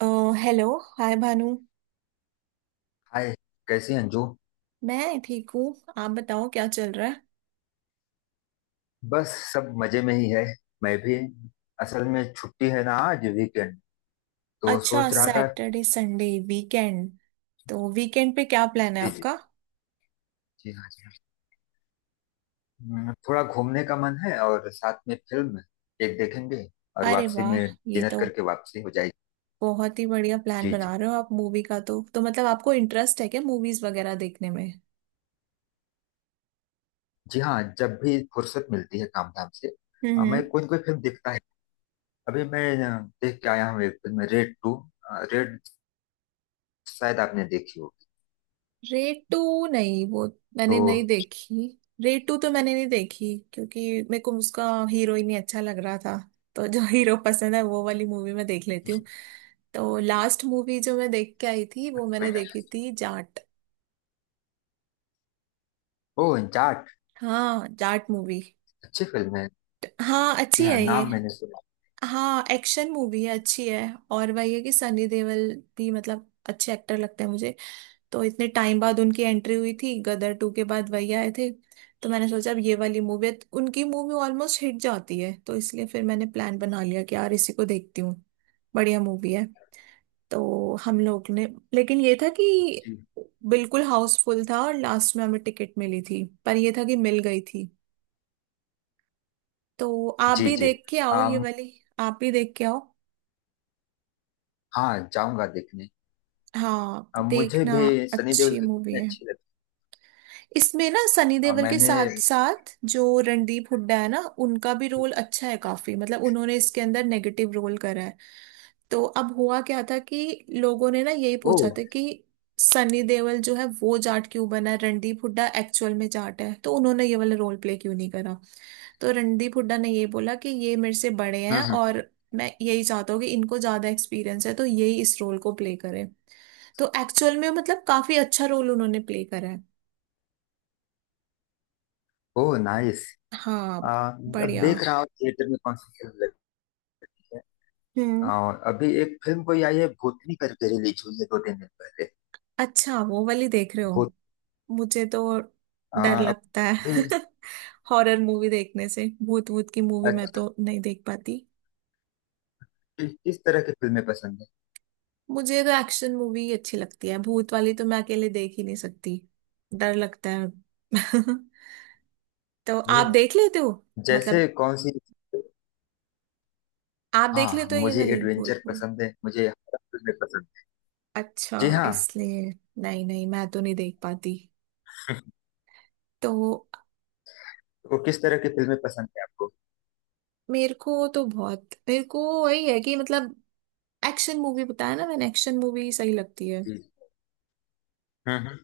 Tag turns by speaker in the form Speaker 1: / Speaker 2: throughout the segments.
Speaker 1: अ, hello. Hi Bhanu.
Speaker 2: Hi, कैसी हैं अंजू?
Speaker 1: मैं ठीक हूँ। आप बताओ क्या चल रहा है?
Speaker 2: बस सब मजे में ही है। मैं भी। असल में छुट्टी है ना आज, वीकेंड तो
Speaker 1: अच्छा
Speaker 2: सोच रहा था।
Speaker 1: Saturday Sunday weekend. तो वीकेंड पे क्या प्लान है
Speaker 2: जी, जी।
Speaker 1: आपका?
Speaker 2: जी हाँ, जी हाँ। थोड़ा घूमने का मन है और साथ में फिल्म एक देखेंगे, और
Speaker 1: अरे
Speaker 2: वापसी में
Speaker 1: वाह, ये
Speaker 2: डिनर
Speaker 1: तो
Speaker 2: करके वापसी हो जाएगी।
Speaker 1: बहुत ही बढ़िया प्लान
Speaker 2: जी, जी।
Speaker 1: बना रहे हो आप मूवी का। तो मतलब आपको इंटरेस्ट है क्या मूवीज वगैरह देखने में?
Speaker 2: जी हाँ, जब भी फुर्सत मिलती है काम धाम से। हाँ,
Speaker 1: हम्म।
Speaker 2: मैं कोई ना कोई फिल्म देखता है। अभी मैं देख के आया हूँ एक फिल्म, रेड टू। रेड, शायद आपने देखी होगी।
Speaker 1: रेटू नहीं वो,
Speaker 2: तो।
Speaker 1: मैंने नहीं देखी। रेटू तो मैंने नहीं देखी क्योंकि मेरे को उसका हीरो ही नहीं अच्छा लग रहा था। तो जो हीरो पसंद है वो वाली मूवी मैं देख लेती हूँ। तो लास्ट मूवी जो मैं देख के आई थी वो
Speaker 2: कोई
Speaker 1: मैंने
Speaker 2: ना।
Speaker 1: देखी थी जाट।
Speaker 2: ओ, जाट।
Speaker 1: हाँ जाट मूवी।
Speaker 2: अच्छी फिल्म है।
Speaker 1: हाँ अच्छी
Speaker 2: जी हाँ,
Speaker 1: है ये।
Speaker 2: नाम मैंने सुना।
Speaker 1: हाँ एक्शन मूवी है अच्छी है। और वही है कि सनी देओल भी मतलब अच्छे एक्टर लगते हैं मुझे। तो इतने टाइम बाद उनकी एंट्री हुई थी, गदर टू के बाद वही आए थे। तो मैंने सोचा अब ये वाली मूवी, उनकी मूवी ऑलमोस्ट हिट जाती है तो इसलिए फिर मैंने प्लान बना लिया कि यार इसी को देखती हूँ। बढ़िया मूवी है। तो हम लोग ने, लेकिन ये था कि
Speaker 2: जी,
Speaker 1: बिल्कुल हाउसफुल था और लास्ट में हमें टिकट मिली थी, पर ये था कि मिल गई थी। तो आप
Speaker 2: जी।
Speaker 1: भी
Speaker 2: जी।
Speaker 1: देख के आओ ये
Speaker 2: अम,
Speaker 1: वाली। आप भी देख के आओ।
Speaker 2: हाँ, जाऊंगा देखने।
Speaker 1: हाँ
Speaker 2: मुझे
Speaker 1: देखना।
Speaker 2: भी सनी देओल
Speaker 1: अच्छी
Speaker 2: की
Speaker 1: मूवी
Speaker 2: कितनी
Speaker 1: है।
Speaker 2: अच्छी लगी।
Speaker 1: इसमें ना सनी देओल के
Speaker 2: मैंने।
Speaker 1: साथ साथ जो रणदीप हुड्डा है ना, उनका भी रोल अच्छा है काफी, मतलब उन्होंने इसके अंदर नेगेटिव रोल करा है। तो अब हुआ क्या था कि लोगों ने ना यही
Speaker 2: ओ।
Speaker 1: पूछा था कि सनी देओल जो है वो जाट क्यों बना है, रणदीप हुड्डा एक्चुअल में जाट है तो उन्होंने ये वाला रोल प्ले क्यों नहीं करा। तो रणदीप हुड्डा ने ये बोला कि ये मेरे से बड़े
Speaker 2: हम्म,
Speaker 1: हैं
Speaker 2: हम्म।
Speaker 1: और मैं यही चाहता हूँ कि इनको ज्यादा एक्सपीरियंस है तो यही इस रोल को प्ले करें। तो एक्चुअल में मतलब काफी अच्छा रोल उन्होंने प्ले करा है।
Speaker 2: ओ, नाइस।
Speaker 1: हाँ।
Speaker 2: अब
Speaker 1: बढ़िया।
Speaker 2: देख रहा हूँ थिएटर में कौन सी फिल्म लगी है।
Speaker 1: हम्म।
Speaker 2: अ, अभी एक फिल्म कोई आई है, भूतनी करके, रिलीज हुई है 2-3 दिन पहले।
Speaker 1: अच्छा वो वाली देख रहे हो?
Speaker 2: भूत।
Speaker 1: मुझे तो
Speaker 2: अ,
Speaker 1: डर लगता है।
Speaker 2: अभी।
Speaker 1: हॉरर मूवी देखने से भूत भूत की मूवी मैं
Speaker 2: अच्छा,
Speaker 1: तो नहीं देख पाती।
Speaker 2: किस किस तरह की फिल्में पसंद है?
Speaker 1: मुझे तो एक्शन मूवी ही अच्छी लगती है, भूत वाली तो मैं अकेले देख ही नहीं सकती। डर लगता है। तो
Speaker 2: ओ,
Speaker 1: आप देख लेते हो?
Speaker 2: जैसे
Speaker 1: मतलब
Speaker 2: कौन सी?
Speaker 1: आप देख
Speaker 2: हाँ,
Speaker 1: लेते हो ये
Speaker 2: मुझे
Speaker 1: वाली भूत
Speaker 2: एडवेंचर
Speaker 1: भूत?
Speaker 2: पसंद है, मुझे हॉरर फिल्में पसंद है। जी
Speaker 1: अच्छा
Speaker 2: हाँ।
Speaker 1: इसलिए। नहीं नहीं, मैं तो नहीं देख पाती। तो
Speaker 2: वो, किस तरह की फिल्में पसंद है आपको?
Speaker 1: मेरे को तो बहुत, मेरे को वही है कि मतलब एक्शन मूवी बताया ना मैंने, एक्शन मूवी सही लगती है।
Speaker 2: जी, हम्म।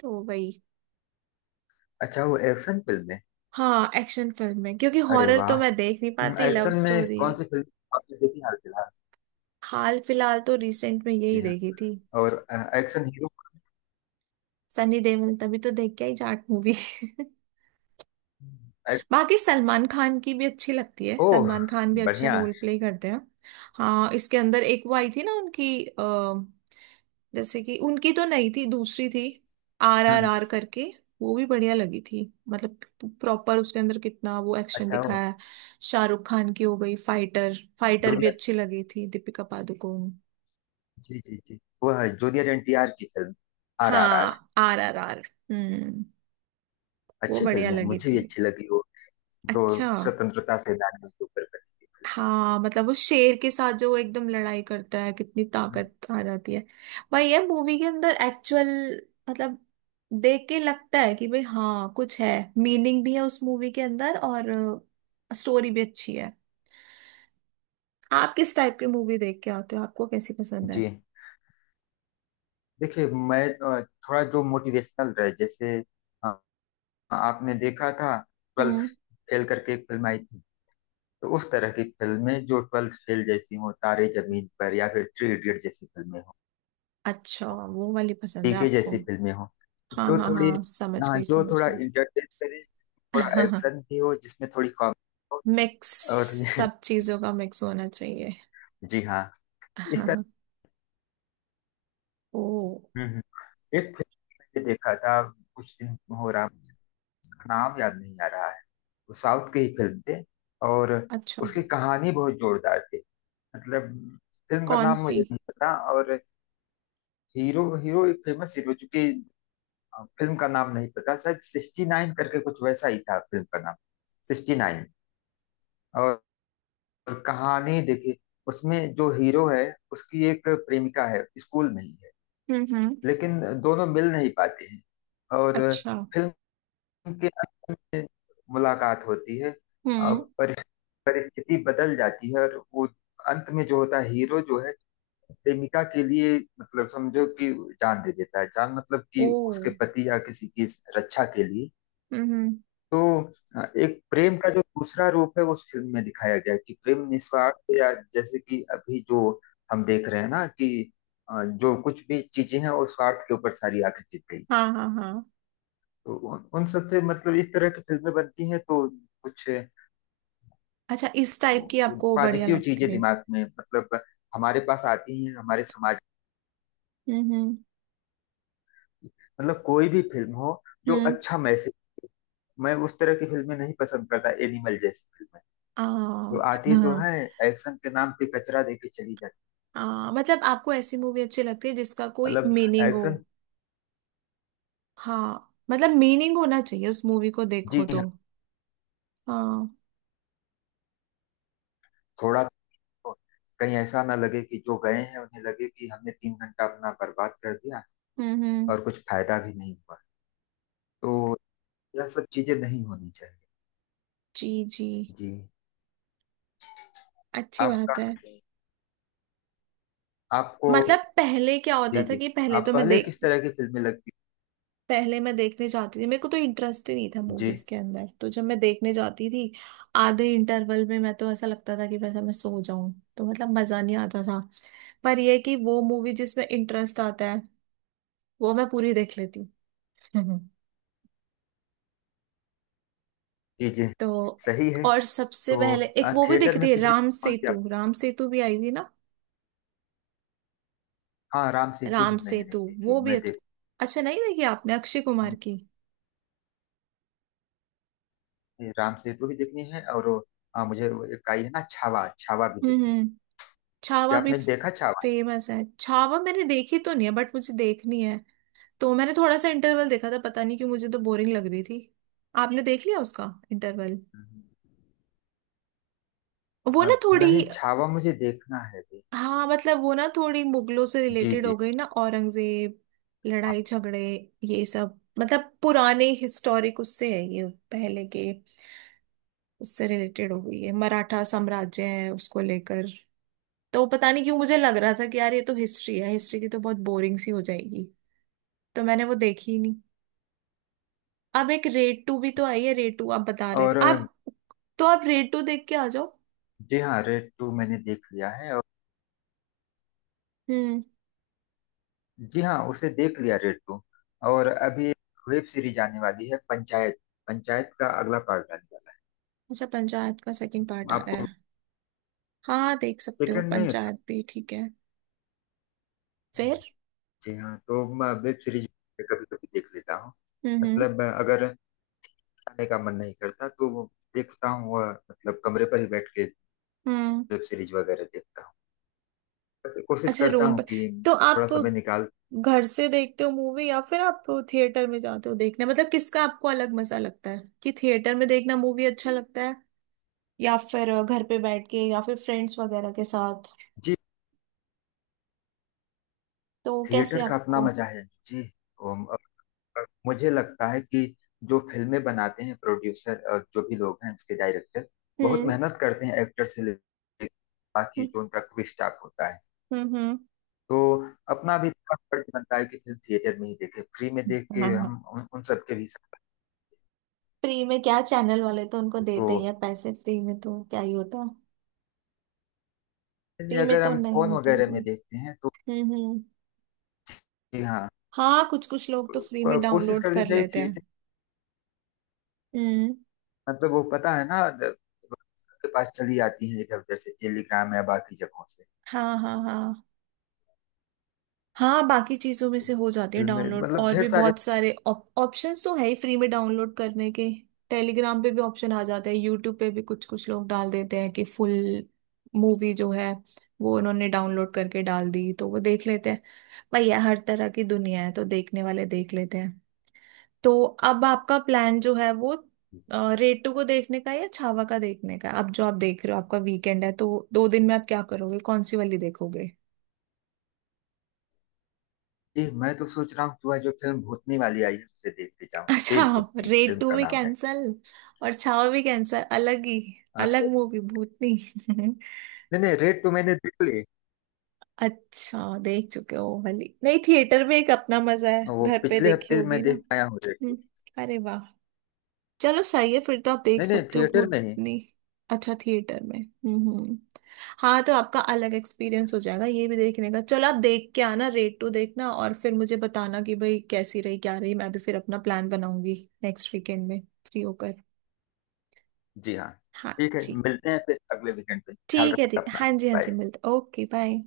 Speaker 1: तो वही।
Speaker 2: अच्छा, वो एक्शन फिल्म है।
Speaker 1: हाँ एक्शन फिल्म है क्योंकि
Speaker 2: अरे
Speaker 1: हॉरर तो मैं
Speaker 2: वाह।
Speaker 1: देख नहीं पाती, लव
Speaker 2: एक्शन में
Speaker 1: स्टोरी।
Speaker 2: कौन सी फिल्म आपने देखी हाल फिलहाल?
Speaker 1: हाल फिलहाल तो रिसेंट में यही
Speaker 2: जी हाँ
Speaker 1: देखी थी।
Speaker 2: और एक्शन हीरो।
Speaker 1: सनी देओल, तभी तो देख के आई जाट मूवी।
Speaker 2: एक।
Speaker 1: बाकी सलमान खान की भी अच्छी लगती है,
Speaker 2: ओह,
Speaker 1: सलमान खान भी अच्छा
Speaker 2: बढ़िया।
Speaker 1: रोल प्ले करते हैं। हाँ इसके अंदर एक वो आई थी ना उनकी, जैसे कि उनकी तो नहीं थी, दूसरी थी। आर
Speaker 2: हम्म,
Speaker 1: आर आर करके, वो भी बढ़िया लगी थी। मतलब प्रॉपर उसके अंदर कितना वो एक्शन
Speaker 2: अच्छा, वो
Speaker 1: दिखाया है। शाहरुख खान की हो गई फाइटर। फाइटर भी
Speaker 2: जूनियर।
Speaker 1: अच्छी लगी थी, दीपिका पादुकोण।
Speaker 2: जी, जी, जी। वो है जूनियर एनटीआर की फिल्म RRR।
Speaker 1: हाँ आर आर आर। हम्म। वो
Speaker 2: अच्छी
Speaker 1: बढ़िया
Speaker 2: फिल्म है,
Speaker 1: लगी
Speaker 2: मुझे भी
Speaker 1: थी।
Speaker 2: अच्छी लगी वो। दो
Speaker 1: अच्छा।
Speaker 2: स्वतंत्रता सेनानियों के ऊपर बनी हुई फिल्म।
Speaker 1: हाँ मतलब वो शेर के साथ जो वो एकदम लड़ाई करता है, कितनी
Speaker 2: हम्म,
Speaker 1: ताकत आ जाती है। भाई ये मूवी के अंदर एक्चुअल मतलब देख के लगता है कि भाई हाँ कुछ है, मीनिंग भी है उस मूवी के अंदर, और स्टोरी भी अच्छी है। आप किस टाइप की मूवी देख के आते हो, आपको कैसी पसंद है?
Speaker 2: जी। देखिए, मैं थोड़ा जो मोटिवेशनल रहे जैसे। अ, आपने देखा था ट्वेल्थ
Speaker 1: हम्म।
Speaker 2: फेल करके एक फिल्म आई थी। तो उस तरह की फिल्में जो ट्वेल्थ फेल जैसी हो, तारे जमीन पर या फिर थ्री इडियट जैसी फिल्में हो,
Speaker 1: अच्छा वो वाली पसंद है
Speaker 2: पीके
Speaker 1: आपको?
Speaker 2: जैसी फिल्में हो,
Speaker 1: हाँ
Speaker 2: जो
Speaker 1: हाँ
Speaker 2: थोड़ी।
Speaker 1: हाँ, समझ
Speaker 2: हाँ,
Speaker 1: गई
Speaker 2: जो
Speaker 1: समझ
Speaker 2: थोड़ा
Speaker 1: गई।
Speaker 2: इंटरटेन करे, थोड़ा एक्शन भी हो जिसमें थोड़ी कॉमेडी हो,
Speaker 1: मिक्स।
Speaker 2: और
Speaker 1: सब चीजों का मिक्स होना चाहिए।
Speaker 2: जी हाँ, इस तरह।
Speaker 1: ओ।
Speaker 2: हम्म, एक फिल्म मैंने देखा था, कुछ दिन हो रहा मुझे, उसका नाम याद नहीं आ रहा है। वो साउथ की ही फिल्म थी, और
Speaker 1: अच्छा।
Speaker 2: उसकी कहानी बहुत जोरदार थी। मतलब फिल्म का
Speaker 1: कौन
Speaker 2: नाम
Speaker 1: सी?
Speaker 2: मुझे नहीं पता, और हीरो, हीरो एक फेमस हीरो चूंकि। हाँ, फिल्म का नाम नहीं पता, शायद 69 करके कुछ वैसा ही था फिल्म का नाम। 69। और और कहानी देखिए, उसमें जो हीरो है, उसकी एक प्रेमिका है, स्कूल में ही है,
Speaker 1: हम्म।
Speaker 2: लेकिन दोनों मिल नहीं पाते हैं, और
Speaker 1: अच्छा।
Speaker 2: फिल्म के अंत में मुलाकात होती है, और
Speaker 1: हम्म।
Speaker 2: परिस्थिति बदल जाती है, और वो अंत में जो होता है, हीरो जो है, प्रेमिका के लिए, मतलब समझो कि जान दे देता है, जान मतलब कि
Speaker 1: ओ।
Speaker 2: उसके पति या किसी की रक्षा के लिए।
Speaker 1: हम्म।
Speaker 2: तो एक प्रेम का जो दूसरा रूप है वो उस फिल्म में दिखाया गया है कि प्रेम निस्वार्थ, या जैसे कि अभी जो हम देख रहे हैं ना कि जो कुछ भी चीजें हैं वो स्वार्थ के ऊपर सारी आके टिक गई है।
Speaker 1: हाँ हाँ हाँ।
Speaker 2: तो उन उन सबसे मतलब इस तरह की फिल्में बनती हैं, तो कुछ
Speaker 1: अच्छा इस टाइप की आपको बढ़िया
Speaker 2: पॉजिटिव चीजें
Speaker 1: लगती है?
Speaker 2: दिमाग में, मतलब हमारे पास आती हैं हमारे समाज
Speaker 1: हम्म।
Speaker 2: की। मतलब कोई भी फिल्म हो, जो
Speaker 1: हम्म।
Speaker 2: अच्छा मैसेज। मैं उस तरह की फिल्में नहीं पसंद करता, एनिमल जैसी फिल्में
Speaker 1: आ।
Speaker 2: जो आती तो
Speaker 1: हाँ।
Speaker 2: है, एक्शन के नाम पे कचरा देके चली जाती।
Speaker 1: आ मतलब आपको ऐसी मूवी अच्छी लगती है जिसका कोई
Speaker 2: मतलब
Speaker 1: मीनिंग हो?
Speaker 2: एक्शन।
Speaker 1: हाँ मतलब मीनिंग होना चाहिए उस मूवी को, देखो
Speaker 2: जी
Speaker 1: तो।
Speaker 2: हाँ।
Speaker 1: हाँ।
Speaker 2: थोड़ा, तो कहीं ऐसा ना लगे कि जो गए हैं उन्हें लगे कि हमने 3 घंटा अपना बर्बाद कर दिया,
Speaker 1: हम्म।
Speaker 2: और कुछ फायदा भी नहीं हुआ। तो यह सब चीजें नहीं होनी चाहिए।
Speaker 1: जी जी।
Speaker 2: जी।
Speaker 1: अच्छी
Speaker 2: आपका,
Speaker 1: बात है।
Speaker 2: आपको।
Speaker 1: मतलब पहले क्या होता
Speaker 2: जी,
Speaker 1: था
Speaker 2: जी।
Speaker 1: कि पहले
Speaker 2: आप
Speaker 1: तो मैं
Speaker 2: पहले
Speaker 1: देख,
Speaker 2: किस तरह की फिल्में लगती।
Speaker 1: पहले मैं देखने जाती थी, मेरे को तो इंटरेस्ट ही नहीं था
Speaker 2: जी,
Speaker 1: मूवीज के अंदर, तो जब मैं देखने जाती थी आधे इंटरवल में मैं तो, ऐसा लगता था कि वैसा मैं सो जाऊं। तो मतलब मजा नहीं आता था। पर ये है कि वो मूवी जिसमें इंटरेस्ट आता है वो मैं पूरी देख लेती हूँ।
Speaker 2: जी, जी।
Speaker 1: तो
Speaker 2: सही है।
Speaker 1: और सबसे
Speaker 2: तो
Speaker 1: पहले एक वो भी
Speaker 2: थिएटर
Speaker 1: देखी
Speaker 2: में
Speaker 1: थी
Speaker 2: पिछली
Speaker 1: राम
Speaker 2: कौन सी आप।
Speaker 1: सेतु, राम सेतु भी आई थी ना।
Speaker 2: हाँ, राम सेतु
Speaker 1: राम
Speaker 2: भी मैंने
Speaker 1: सेतु
Speaker 2: नहीं देखी,
Speaker 1: वो भी
Speaker 2: मैं
Speaker 1: अच्छा।
Speaker 2: देख।
Speaker 1: अच्छा नहीं देखी आपने, अक्षय कुमार
Speaker 2: हम।
Speaker 1: की?
Speaker 2: राम सेतु भी देखनी है और वो, मुझे वो एक आई है ना छावा, छावा भी देखनी है।
Speaker 1: हम्म। छावा
Speaker 2: क्या
Speaker 1: भी।
Speaker 2: आपने देखा छावा?
Speaker 1: फेमस है छावा, मैंने देखी तो नहीं है बट मुझे देखनी है। तो मैंने थोड़ा सा इंटरवल देखा था, पता नहीं क्यों मुझे तो बोरिंग लग रही थी। आपने देख लिया उसका इंटरवल?
Speaker 2: हम्म।
Speaker 1: वो ना
Speaker 2: नहीं,
Speaker 1: थोड़ी।
Speaker 2: छावा मुझे देखना है भी।
Speaker 1: हाँ मतलब वो ना थोड़ी मुगलों से
Speaker 2: जी,
Speaker 1: रिलेटेड
Speaker 2: जी।
Speaker 1: हो गई ना, औरंगजेब,
Speaker 2: हाँ
Speaker 1: लड़ाई झगड़े, ये सब मतलब पुराने हिस्टोरिक उससे है ये, पहले के उससे रिलेटेड हो गई है, मराठा साम्राज्य है उसको लेकर। तो पता नहीं क्यों मुझे लग रहा था कि यार ये तो हिस्ट्री है, हिस्ट्री की तो बहुत बोरिंग सी हो जाएगी। तो मैंने वो देखी ही। अब एक रेड टू भी तो आई है, रेड टू आप बता रहे थे
Speaker 2: और,
Speaker 1: आप, तो आप रेड टू देख के आ जाओ।
Speaker 2: जी हाँ, रेड टू मैंने देख लिया है, और
Speaker 1: हम्म।
Speaker 2: जी हाँ, उसे देख लिया रेड टू। और अभी वेब सीरीज आने वाली है पंचायत। पंचायत का अगला पार्ट आने वाला
Speaker 1: अच्छा पंचायत का
Speaker 2: है
Speaker 1: सेकंड पार्ट आ रहा
Speaker 2: आपको।
Speaker 1: है? हाँ देख सकते हो,
Speaker 2: सेकंड नहीं था।
Speaker 1: पंचायत भी ठीक है फिर।
Speaker 2: जी हाँ, तो मैं वेब सीरीज कभी कभी देख लेता हूँ।
Speaker 1: हम्म।
Speaker 2: मतलब अगर जाने का मन नहीं करता तो वो देखता हूँ, वह मतलब कमरे पर ही बैठ के
Speaker 1: हम्म।
Speaker 2: वेब सीरीज वगैरह देखता हूँ। बस कोशिश
Speaker 1: अच्छा
Speaker 2: करता
Speaker 1: रूम
Speaker 2: हूँ
Speaker 1: पर।
Speaker 2: कि
Speaker 1: तो आप
Speaker 2: थोड़ा समय निकाल।
Speaker 1: घर से देखते हो मूवी या फिर आप थिएटर में जाते हो देखने? मतलब किसका आपको अलग मजा लगता है? कि थिएटर में देखना मूवी अच्छा लगता है, या फिर घर पे बैठ के, या फिर फ्रेंड्स वगैरह के साथ?
Speaker 2: जी।
Speaker 1: तो कैसे
Speaker 2: थिएटर का अपना
Speaker 1: आपको?
Speaker 2: मजा है जी। उम, अ, मुझे लगता है कि जो फिल्में बनाते हैं प्रोड्यूसर, जो भी लोग हैं, उसके डायरेक्टर, बहुत
Speaker 1: हम्म
Speaker 2: मेहनत करते हैं एक्टर से लेकर बाकी जो उनका क्रू स्टाफ होता है।
Speaker 1: हम्म। हम्म।
Speaker 2: तो अपना भी थोड़ा फर्ज बनता है कि फिल्म थिएटर में ही देखें, फ्री में देख के
Speaker 1: हम्म।
Speaker 2: हम उन सबके भी साथ।
Speaker 1: फ्री में क्या, चैनल वाले तो उनको
Speaker 2: तो
Speaker 1: देते ही हैं पैसे, फ्री में तो क्या ही होता।
Speaker 2: यानी
Speaker 1: फ्री में
Speaker 2: अगर
Speaker 1: तो
Speaker 2: हम
Speaker 1: नहीं
Speaker 2: फोन
Speaker 1: होती
Speaker 2: वगैरह
Speaker 1: होगी।
Speaker 2: में देखते हैं तो,
Speaker 1: हम्म।
Speaker 2: जी हाँ,
Speaker 1: हाँ कुछ कुछ लोग तो फ्री में
Speaker 2: कोशिश
Speaker 1: डाउनलोड
Speaker 2: करनी
Speaker 1: कर
Speaker 2: चाहिए
Speaker 1: लेते हैं।
Speaker 2: थिएटर।
Speaker 1: हम्म।
Speaker 2: मतलब वो पता है ना सबके पास चली आती है इधर उधर से, टेलीग्राम या बाकी जगहों से
Speaker 1: हाँ हाँ हाँ। हाँ बाकी चीजों में से हो जाती है
Speaker 2: फिल्में,
Speaker 1: डाउनलोड,
Speaker 2: मतलब
Speaker 1: और
Speaker 2: ढेर
Speaker 1: भी
Speaker 2: सारे।
Speaker 1: बहुत सारे ऑप्शंस तो है ही फ्री में डाउनलोड करने के। टेलीग्राम पे भी ऑप्शन आ जाते हैं, यूट्यूब पे भी कुछ कुछ लोग डाल देते हैं कि फुल मूवी जो है वो उन्होंने डाउनलोड करके डाल दी, तो वो देख लेते हैं। भैया हर तरह की दुनिया है तो देखने वाले देख लेते हैं। तो अब आपका प्लान जो है वो, रेटू को देखने का है या छावा का देखने का है? अब जो आप देख रहे हो, आपका वीकेंड है, तो 2 दिन में आप क्या करोगे, कौन सी वाली देखोगे?
Speaker 2: मैं तो सोच रहा हूँ तू आज जो फिल्म भूतनी वाली आई है उसे देखते जाऊँ। ए,
Speaker 1: अच्छा आप
Speaker 2: भूतनी फिल्म
Speaker 1: रेटू
Speaker 2: का
Speaker 1: भी
Speaker 2: नाम है।
Speaker 1: कैंसल और छावा भी कैंसल, अलग ही
Speaker 2: हाँ,
Speaker 1: अलग
Speaker 2: तो
Speaker 1: मूवी भूतनी।
Speaker 2: नहीं नहीं, रेड टू मैंने देख ली।
Speaker 1: अच्छा देख चुके हो वो वाली? नहीं, थिएटर में एक अपना मजा है,
Speaker 2: वो
Speaker 1: घर पे
Speaker 2: पिछले
Speaker 1: देखी
Speaker 2: हफ्ते मैं
Speaker 1: होगी ना।
Speaker 2: देख आया हूँ रेड टू।
Speaker 1: हम्म, अरे वाह, चलो सही है फिर, तो आप देख
Speaker 2: नहीं नहीं,
Speaker 1: सकते हो
Speaker 2: थिएटर में ही।
Speaker 1: भूतनी। अच्छा थिएटर में। हम्म। हाँ तो आपका अलग एक्सपीरियंस हो जाएगा ये भी देखने का, चलो आप देख के आना, रेट टू देखना और फिर मुझे बताना कि भाई कैसी रही क्या रही, मैं भी फिर अपना प्लान बनाऊंगी नेक्स्ट वीकेंड में, फ्री होकर।
Speaker 2: जी हाँ,
Speaker 1: हाँ
Speaker 2: ठीक है,
Speaker 1: जी।
Speaker 2: मिलते हैं फिर अगले वीकेंड पे। ख्याल
Speaker 1: ठीक है
Speaker 2: रखना
Speaker 1: ठीक है,
Speaker 2: अपना।
Speaker 1: हाँ जी हाँ जी,
Speaker 2: बाय।
Speaker 1: मिलते, ओके बाय।